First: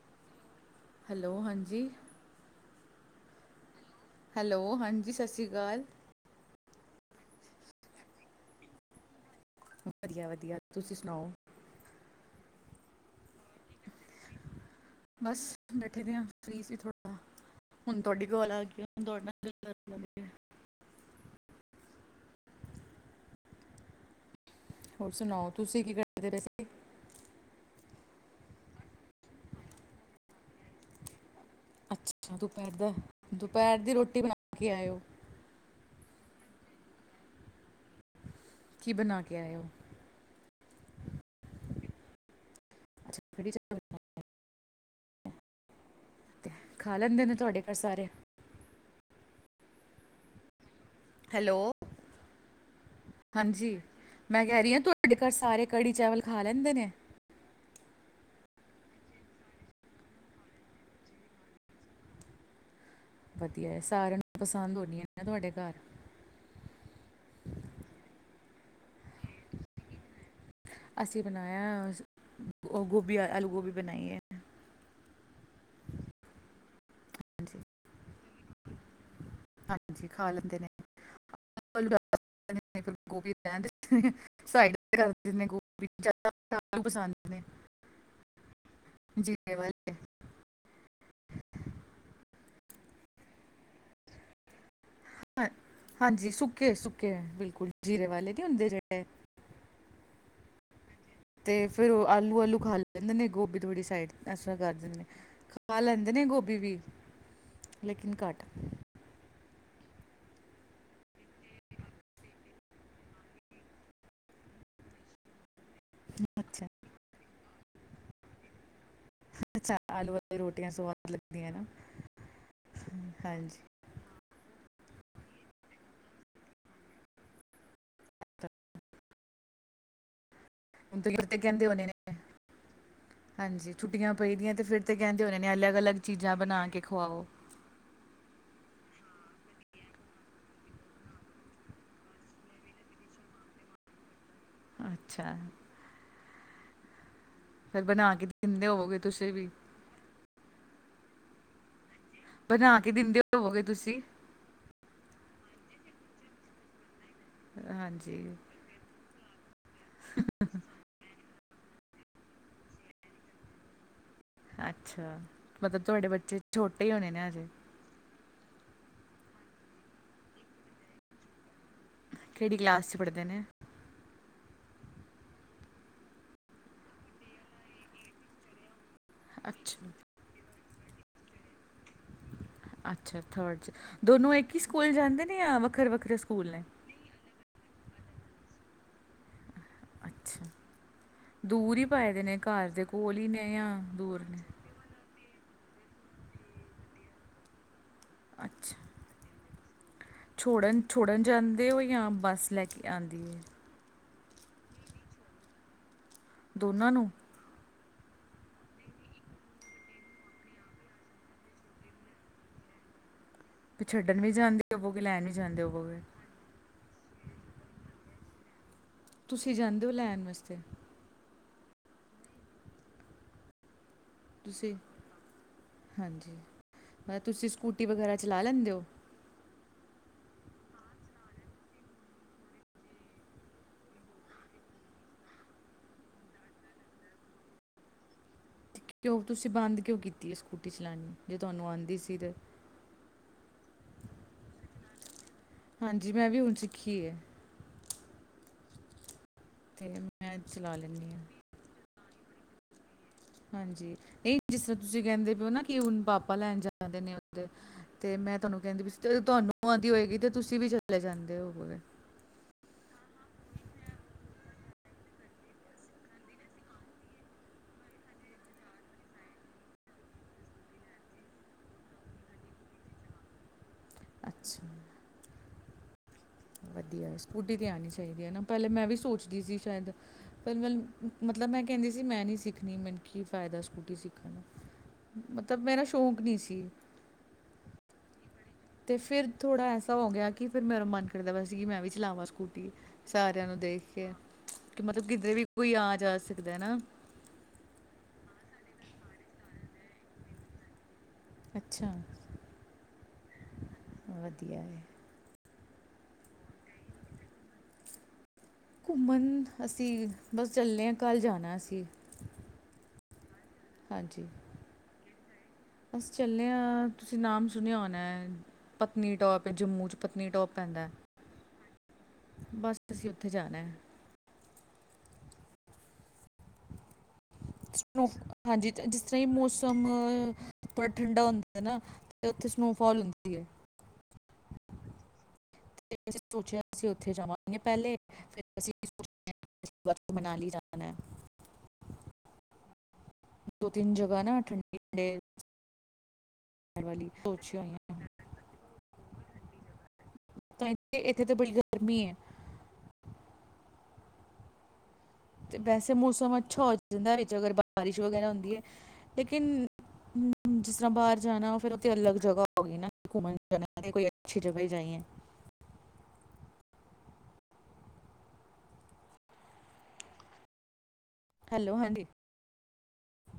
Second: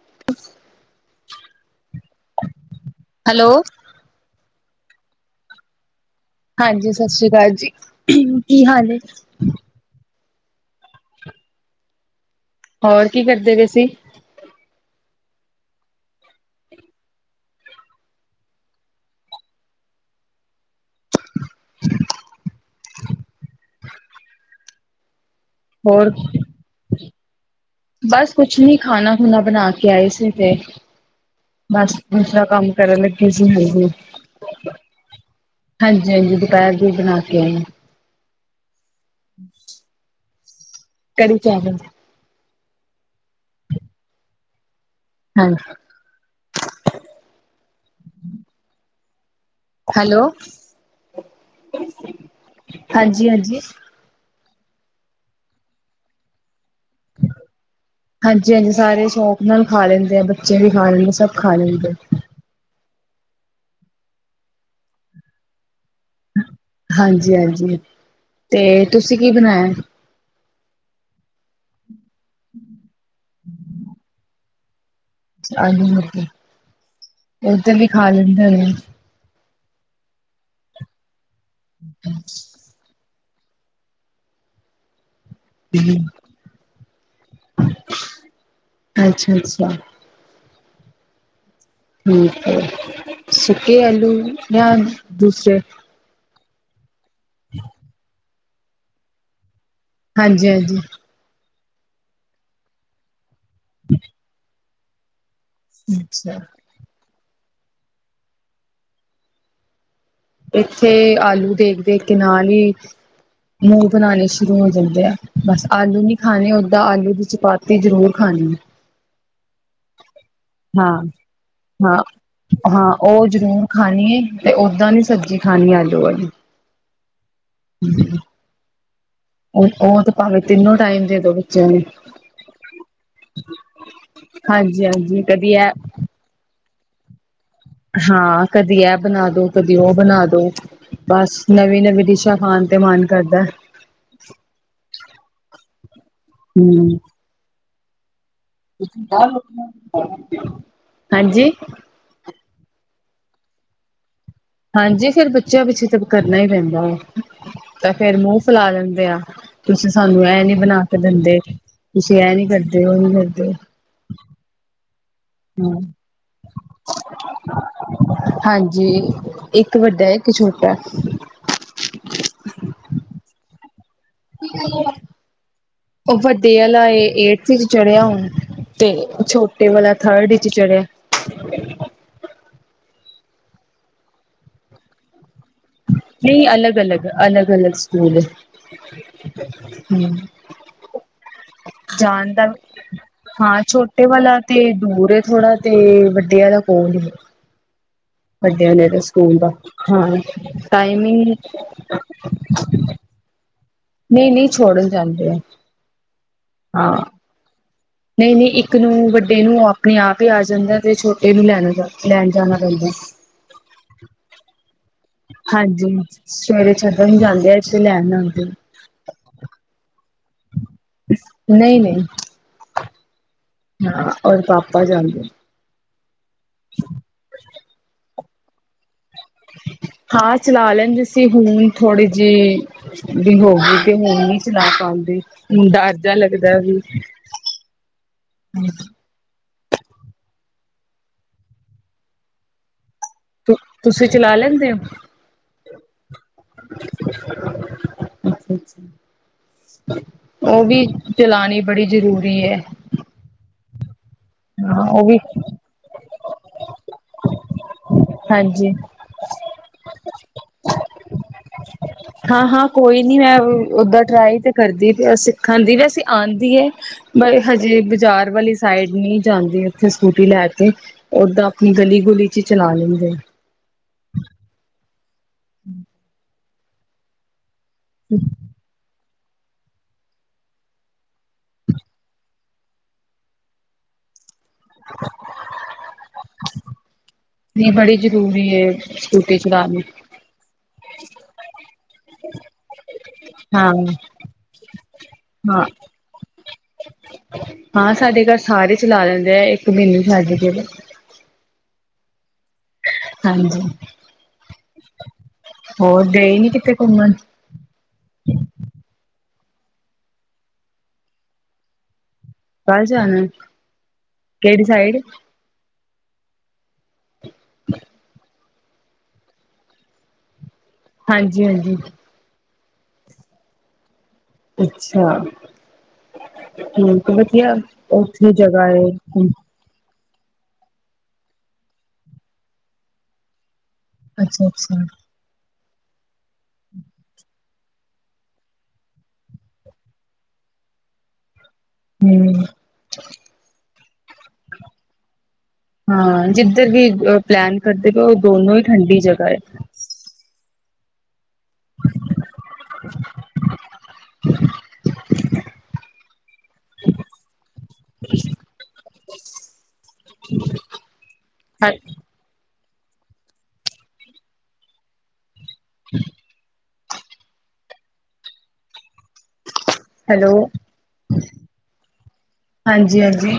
[unintelligible] Hello ਹਾਂਜੀ hello hello ਹਾਂਜੀ ਸਤਿ ਸੀ ਅਕਾਲ। ਹਾਂਜੀ, ਸਤਿ ਸ੍ਰੀ ਅਕਾਲ ਜੀ ਕੀ ਹਾਲ‌ ਏ? ਵਧੀਆ ਵਧੀਆ ਤੁਸੀਂ ਸੁਣਾਓ। ਹੋਰ ਕੀ ਕਰਦੇ ਪਏ ਸੀ। ਬਸ ਬੈਠੇ ਦੇ ਆਂ, ਫ੍ਰੀ ਸੀ ਥੋੜ੍ਹਾ ਹੁਣ ਤੁਆਡੀ ਕੋਲ ਆ ਗਈ ਹੁਣ ਤੁਆਡੇ ਨਾਲ ਗਲ [unintelligible] [unintelligible] ਹੋਰ ਸੁਣਾਓ। ਤੁਸੀਂ ਕੀ ਹੋਰ ਕਰਦੇ ਰਹੇ ਸੀ? ਬਸ ਕੁੱਛ ਨ੍ਹੀਂ ਖਾਨਾ ਖੂਣਾ ਬਣਾ ਕੇ ਆਏ ਸੀੇ ਫੇਰ ਬਸ ਅੱਛਾ ਦੂਸਰਾ ਦੁਪਹਿਰ ਕੰਮ ਦਾ ਕਰਨ ਲੱਗੇ ਸੀ ਦੁਪਹਿਰ ਹਾਂਜੀ, ਦੀ ਰੋਟੀ ਬਣਾ ਕੇ ਹਾਂਜੀ। ਆਏ ਹੋ ਹਾਂ ਜੀ ਦੁਪਹਿਰ ਦੀ ਬਣਾ ਕੇ ਆਈ ਆਂ। ਕੀ ਬਣਾ ਕੇ ਆਏ ਹੋ [unintelligible] ਕੜੀ ਚਾਵਲ। ਅੱਛਾ, ਕੜੀ ਚਾਵਲ। [unintelligible] ਤੇ ਖਾ ਲੈਂਦੇ ਨੇ ਤੁਹਾਡੇ ਘਰ ਸਾਰੇ। ਹੈਲੋ ਹੈਲੋ [unintelligible] ਹਾਂਜੀ ਹਾਂਜੀ ਮੈਂ ਕਹਿ ਰਹੀ ਹਾਂ ਤੁਹਾਡੇ ਘਰ ਸਾਰੇ ਕੜੀ ਚਾਵਲ ਖਾ ਲੈਂਦੇ ਨੇ। ਹਾਂਜੀ ਹਾਂਜੀ, ਸਾਰੇ ਸ਼ੌਕ ਨਾਲ ਖਾ ਲੈਂਦੇ ਆ ਬੱਚੇ ਵੀ ਖਾ ਲੈਂਦੇ ਆ, ਸਭ ਖਾ ਲੈਂਦੇ ਆ। ਵਧੀਆ ਸਾਰਿਆਂ ਨੂੰ ਪਸੰਦ ਹੋਣੀ ਆ ਨਾ ਤੁਹਾਡੇ ਘਰ। ਹਾਂਜੀ ਹਾਂਜੀ ਤੇ ਤੁਸੀਂ ਕੀ ਬਣਾਇਆ? ਅਸੀਂ ਬਣਾਇਆ ਉਹ ਗ ਆਲੂ ਗੋਭੀ ਬਣਾਈ ਐ। ਆਲੂ ਮਗੀ ਹਾਂਜੀ ਉਹਧ ਵੀ ਖਾ ਲੈਂਦੇ ਹੁਣੇ। ਹਾਂਜੀ ਖਾ ਲੈਂਦੇ ਨੇਂ। [unintelligible] ਕਹਿਦੇ [unintelligible] ਸਾਈਡ ਕਰ। ਹਮ ਜਨੇਭ ਪਸੰਦ ਨੇ, ਅੱਛਾ ਜੀਰੇ ਅੱਛਾ ਵਾਲੇ। ਹਂ ਫਿਰ ਸੁੱਕੇ ਆਲੂ ਜਾਂ ਹਾਂ, ਦੂਸਰੇ ਹਾਂਜੀ ਸੁ ਕੇ ਸੁਕੇ ਬਿਲਕੁਲ ਜੀਰੇ ਵਾਲੇ। ਕੀ ਹੁੰਦੇ ਜਿਹੜੇ ਹਾਂਜੀ ਹਾਂਜੀ। ਤੇ ਫੇਰ ਉਹ ਆਲੂ ਆਲੂ ਖਾ ਲੈਂਦੇ ਨੇ ਗੋਭੀ ਧੋੜੀ ਸਾਈਡ ਅਸਰ ਕਰਦੀ [unintelligible] ਖਾ ਲੈਂਦੇ ਨੇ ਅੱਛਾ ਗੋਭੀ ਵੀ ਲੇਕਿਨ ਘੱਟ ਇੱਥੇ ਆਲੂ ਦੇਖ ਦੇਖ ਕੇ ਨਾਲ ਹੀ ਮੂੰਹ ਬਣਾਉਣੇ ਸ਼ੁਰੂ ਹੋ ਜਾਂਦੇ ਆ ਬਸ। ਆਲੂ ਨੀ ਖਾਣੇ ਅੱਛਾ ਓਦਾਂ ਆਲੂ ਦੀ ਚਪਾਤੀ ਤੇ ਜ਼ਰੂਰ ਖਾਣੀ ਆ। ਅੱਛਾ ਆਲੂ ਵਾਲੀ ਰੋਟੀਆਂ ਹਾਂ ਸਵਾਦ ਲੱਗਦੀਆਂ ਨਾ ਹਾਂ ਹਾਂ ਉਹ ਹਾਂਜੀ ਜ਼ਰੂਰ ਖਾਣੀ ਹੈ ਤੇ ਓਦਾਂ ਦੀ ਸਬਜ਼ੀ ਖਾਣੀ ਆਲੂ ਆਲੀ। [inaudible] ਉਹ ਉਹ ਤੇ ਪਾਵੇ ਫੇਰ ਤੇ ਕਹਿੰਦੇ ਹੋਨੇ ਨੇ, ਹਾਂਜੀ ਛੁੱਟੀਆਂ ਪਈਦੀਆਂ ਤੇ ਫਿਰ ਹਾਂਜੀ ਤੇ ਹਾਂਜੀ ਕਹਿੰਦੇ ਹੋਣੇ ਨੇ ਕਦੀ ਇਹ ਅਲੱਗ-ਅਲੱਗ ਚੀਜ਼ਾਂ ਬਣਾ ਕੇ ਖੁਵਾਓ। ਹਾਂ ਕਦੀ ਇਹ ਬਣਾ ਦੋ, ਕਦੀ ਔਹ ਬਣਾ ਦੋ, ਬਸ ਨਵੀਂ -ਨਵੀਂ ਡਿਸ਼ਾਂ ਖਾਣ ਤੇ ਮਨ ਕਰਦਾ। ਅੱਛਾ। ਹੂੰ ਫੇਰ ਬਣਾ ਕੇ ਦਿੰਦੇ ਹੋਵੋਗੇ ਤੁਸੀਂ ਵੀ [inaudible] ਹਾਂਜੀ ਬਣਾ ਕੇ ਦਿੰਦੇ ਹੋਵੋਗੇ ਤੁਸੀਂ। ਹਾਂਜੀ ਫਿਰ ਬੱਚਿਆਂ ਪਿੱਛੇ ਤਾਂ ਕਰਨਾ ਹੀ ਪੈਂਦਾ ਏਹ। ਤਾਂ ਫੇਰ ਹਾਂਜੀ ਮੂੰਹ ਫੈਲਾ ਲੈਂਦੇ ਆ। ਤੁਸੀਂ ਸਾਨੂੰ ਏਹ ਨੀ ਬਣਾ ਕੇ ਦਿੰਦੇ। ਤੁਸੀ ਏਹ ਨੀ ਕਰਦੇ, ਔਹ ਨੀ ਕਰਦੇ। ਅੱਛਾ, ਹਾਂ ਮਤਲਬ ਤੁਹਾਡੇ ਬੱਚੇ ਛੋਟੇ ਹੀ ਹੋਣੇ ਨੇ ਹਜੇ। ਹਾਂਜੀ, ਇੱਕ ਵੱਡਾ, ਇੱਕ ਛੋਟਾ। ਕਿਹੜੀ ਕਲਾਸ ਚ ਪੜ੍ਹਦੇ ਨੇ। [inaudible] ਉਹ ਵੱਡੇ ਆਲਾ ਏ ਏਟਥ ਚੱ ਚੜਿਆ ਹੁਣ। ਤੇ ਛੋਟੇ ਅੱਛਾ ਵਾਲਾ ਥਰਡ ਚੱ ਚੜਿਆ। ਅੱਛਾ ਥਰਡ ਚ, ਦੋਨੋ ਇੱਕ ਹੀ ਸਕੂਲ ਜਾਂਦੇ ਨੇ ਯਾ ਨਹੀਂ ਅਲੱਗ -ਅਲਗ ਅਲੱਗ -ਅਲਗ ਸਕੂਲ ਏ। ਹੂੰ ਅੱਛਾ ਦੂਰ ਹੀ ਪਾਏ ਦੇ ਜਾਣ ਨੇ ਦਾ, ਘਰ ਦੇ ਕੋਲ ਹੀ ਨੇ ਹਾਂ ਜਾਂ ਛੋਟੇ ਦੂਰ ਵਾਲਾ ਨੇ ਤੇ ਦੂਰ ਏ। ਥੋੜਾ ਤੇ ਵੱਡੇ ਆਲਾ ਕੋਲ ਈ। ਵੱਡਿਆਂ ਅੱਛਾ ਨੇੜੇ ਸਕੂਲ ਦਾ [unintelligible] ਛੋੜਨ ਛੋੜਨ ਟਾਈਮਿੰਗ ਜਾਂਦੇ ਹੋ? ਜਾਂ ਬੱਸ ਲੈ ਕੇ ਆਂਦੀ ਏ? ਨਹੀਂ ਨਹੀਂ ਛੋੜਨ ਜਾਂਦੇ ਆ। ਦੋਨਾਂ ਨੂੰ? ਨਹੀਂ ਨਹੀਂ ਇੱਕ ਨੂੰ ਵੱਡੇ ਨੂੰ ਆਪਣੇ ਆਪ ਹੀ ਆ ਜਾਂਦਾ ਤੇ ਛੋਟੇ ਨੂੰ ਲੈਣ ਜਾਣਾ ਪੈਂਦਾ। ਤੇ ਛੱਡਣ ਵੀ ਜਾਂਦੇ ਹੋ ਹਾਂਜੀ ਸਵੇਰੇ ਜਦੋ ਵੀ ਜਾਂਦੇ ਆ, [unintelligible] ਲੈਣ ਜਾੰੰਦੇ ਹੋ। ਤੁਸੀਂ ਜਾਂਦੇ ਹੋ ਲੈਣ ਵਸਤੇ। ਨਹੀਂ ਨਹੀਂ ਤੁਸੀਂ ਹਾਂਜੀ ਮ ਤੁਸੀਂ ਸਕੂਟੀ ਵਗੈਰਾ [unintelligible] ਚਲਾ ਲੈਂਦੇ ਹੋ ਹਾਂ ਚਲਾ ਲੈਣਦੇ [unintelligible] ਸੀ ਹੁਣ ਥੋੜੇ ਜਿਹੇ ਵੀ ਹੋ ਗ ਤੇ ਹੁਣ ਨਹੀਂ ਚਲਾ ਪਾਉਂਦੇ ਹੁਣ ਡਰ ਜਾ ਲੱਗਦਾ ਵੀ ਕਿ ਹੋ ਤੁਸੀਂ [unintelligible] ਤੁਸੀਂ ਬੰਦ ਕਿਉਂ ਕੀਤੀ ਹੈ ਸਕੂਟੀ ਚਲਾਉਣੀ ਜੇ ਤੁਹਾਨੂੰ ਆਉਂਦੀ ਸੀ ਤੇ ਤੁਸੀਂ ਚਲਾ ਲੈਂਦੇ ਹੋ ਹਾਂਜੀ ਜੀ ਮੈਂ ਵੀ ਹੁਣ ਸਿੱਖੀ ਹੈ ਅੱਛਾ ਤੇ ਅੱਛਾ ਮੈਂ ਉਹ ਚਲਾ ਵੀ ਲੈਂਦੀ ਹਾਂ ਚਲਾਣੀ ਬੜੀ ਜ਼ਰੁਰੀ ਵੀ ਹੈ ਹਾਂਜੀ ਨਹੀਂ ਜਿਸ ਤਰ੍ਹਾਂ ਹਾਂ ਤੁਸੀਂ ਉਹ ਵੀ ਕਹਿੰਦੇ ਪਏ ਹੋ ਨਾ ਕਿ ਹੁਣ ਪਾਪਾ ਲੈਣ ਜਾਂਦੇ ਨੇ ਉਹਦੇ ਅਤੇ ਮੈਂ ਤੁਹਾਨੂੰ ਹਾਂਜੀ ਕਹਿੰਦੀ ਵੀ ਜਦੋਂ ਤੁਹਾਨੂੰ ਆਉਂਦੀ ਹੋਏਗੀ ਤਾਂ ਤੁਸੀਂ ਵੀ ਚਲੇ ਜਾਂਦੇ ਹੋ ਬ [unintelligible] ਹਾਂ ਹਾਂ ਕੋਈ ਨੀ ਮੈਂ ਓਦਾਂ ਟਰਾਈ ਤੇ ਕਰਦੀ ਸਿੱਖਣ ਦੀ ਵੈਸੇ ਆਉਂਦੀ ਆ ਬਟ ਹਜੇ ਬਾਜ਼ਾਰ ਵਾਲੀ ਸਾਈਡ ਨਹੀਂ ਜਾਂਦੀ ਉਥੇ ਸਕੂਟੀ ਲੈ ਕੇ ਓਦਾਂ ਆਪਣੀ ਗਲੀ ਗੁਲੀ ਚ ਚਲਾ ਲੈਂਦੀ ਆ ਅੱਛਾ [unintelligible] ਵਧੀਆ [unintelligible] ਆਉਨੀ ਚਾਹੀਦੀ ਹੈ ਨਾ ਪਹਿਲੇ ਮੈਂ ਵੀ ਸੋਚਦੀ ਸੀ ਸ਼ਾਇਦ ਪਰ ਮੈ ਮਤਲਬ ਮੈਂ ਕਹਿੰਦੀ ਸੀ ਮੈਂ ਨਹੀਂ ਸਿੱਖਣੀ ਮੈਨੂੰ ਕੀ ਫਾਇਦਾ ਸਕੂਟੀ ਸਿੱਖਣ ਦਾ ਮਤਲਬ ਮੇਰਾ ਸ਼ੌਂਕ ਨਹੀਂ ਸੀ ਨਹੀਂ ਬੜੀ ਜ਼ਰੂਰੀ ਏ ਤੇ ਫ਼ਿਰ ਸਕੂਟੀ ਥੋੜ੍ਹਾ ਚਲਾਣੀ ਐਸਾ ਹੋ ਗਿਆ ਕਿ ਫਿਰ ਮੇਰਾ ਮਨ ਦਾ ਬਸ ਸੀ ਮੈਂ ਵੀ ਚਲਾਵਾਂ ਸਕੂਟੀ ਸਾਰਿਆਂ ਨੂੰ ਹਾਂ। ਦੇਖ ਕੇ ਕਿ ਮਤਲਬ ਕਿਧਰ ਵੀ ਹਾਂ, ਕੋਈ ਆ ਜਾ ਸਕ ਨਾ ਹਾਂ ਸਾਡੇ ਘਰ ਸਾਰੇ ਚਲਾ ਲੈਂਦੇ ਆ ਇੱਕ ਮੈਨੂੰ ਛੱਡ ਕੇ ਅੱਛਾ ਹਾਂਜੀ ਵਧੀਆ ਏ ਹੋਰ ਗਏ ਨ ਕਿੱਥੇ ਘੁੰਮਣ ਘੁੰਮਣ ਅਸੀਂ ਬਸ ਚੱਲੇ ਹਾਂ ਘੱਲ ਜਾਣਾ ਅਸੀਂ ਕੱਲ ਜਾਣਾ ਏ ਕਿਹੜੀ ਸਾਈਡ ਅਸੀ ਚੱਲੇ ਹਾਂ ਤੁਸੀਂ ਨਾਮ ਸੁਣਿਆ ਹੋਉਣਾ ਪਤਨੀਟੋਪ ਹੈ ਜੰਮੂ'ਚ ਪਤਨੀਟੋਪ ਹਾਂਜੀ, ਹਾਂਜੀ ਬਸ ਤੂੰਸੀਂ ਉੱਥੇ ਜਾਣਾ ਹੈ। ਅੱਛਾ, ਹਮ ਵਧੀਆ ਸਨੋ ਉਓਥੇ ਜਗ੍ਹਾ ਹੈ। ਉਪਰ ਠੰਡਾ ਹੁੰਦਾ ਨਾ ਤੇ ਉੱਥੇ ਸਨੋਫਾਲ ਹੁੰਦੀ ਹੈ। ਅੱਛਾ, ਅੱਛਾ ਫੇਰ ਅਸੀਂ ਸੋਚਿਆ ਅਸੀਂ ਉੱਥੇ ਜਾਵਾਂਗੇ ਪਹਿਲੇ ਫਿਰ ਅਸੀ ਮਨਾਲੀ ਜਾਣਾ ਏ। ਹਮ। ਇਕ ਦੋ ਤਿੰਨ ਜਗਾ ਨਾ ਠੰਡੀ ਠੰਡੇ ਏ। ਹਾਂ। ਜਿੱਧਰ ਵੀ ਪਲੈਨ ਕਰਦੇ ਪਏ ਉਹ ਦੋਨੋ ਹੀ ਠੰਡੀ ਜਗ੍ਹਾ ਹੈ। ਤਾਂ ਇੱਥੇ ਇਕ ਇਥੇ ਤਾਂ ਬੜੀ ਗਰਮੀ ਹੈ। ਤੇ ਵੈਸੇ ਮੌਸਮ ਅੱਛਾ ਹੋ ਜਾਂਦਾ ਵਿੱਚ ਅਗਰ ਬਾਰਿਸ਼ ਵਗੈਰਾ ਹੁੰਦੀ ਹੈ, ਲੇਕਿਨ ਜਿਸ ਤਰ੍ਹਾਂ ਬਾਹਰ ਜਾਣਾ ਫਿਰ ਉਹ ਤੇ ਅਲੱਗ ਜਗ੍ਹਾ ਓਹੀ ਨਾ ਕਿ ਘੁੰਮਣ ਜਾਨਾ ਵੇ ਕੋਈ ਅੱਛੀ ਜਗ੍ਹ ਜਾਈਏ। [inaudible] ਹੈਲੋ। ਹੈਲੋ, ਹਾਂਜੀ। ਹਾਂਜੀ, ਹਾਂਜੀ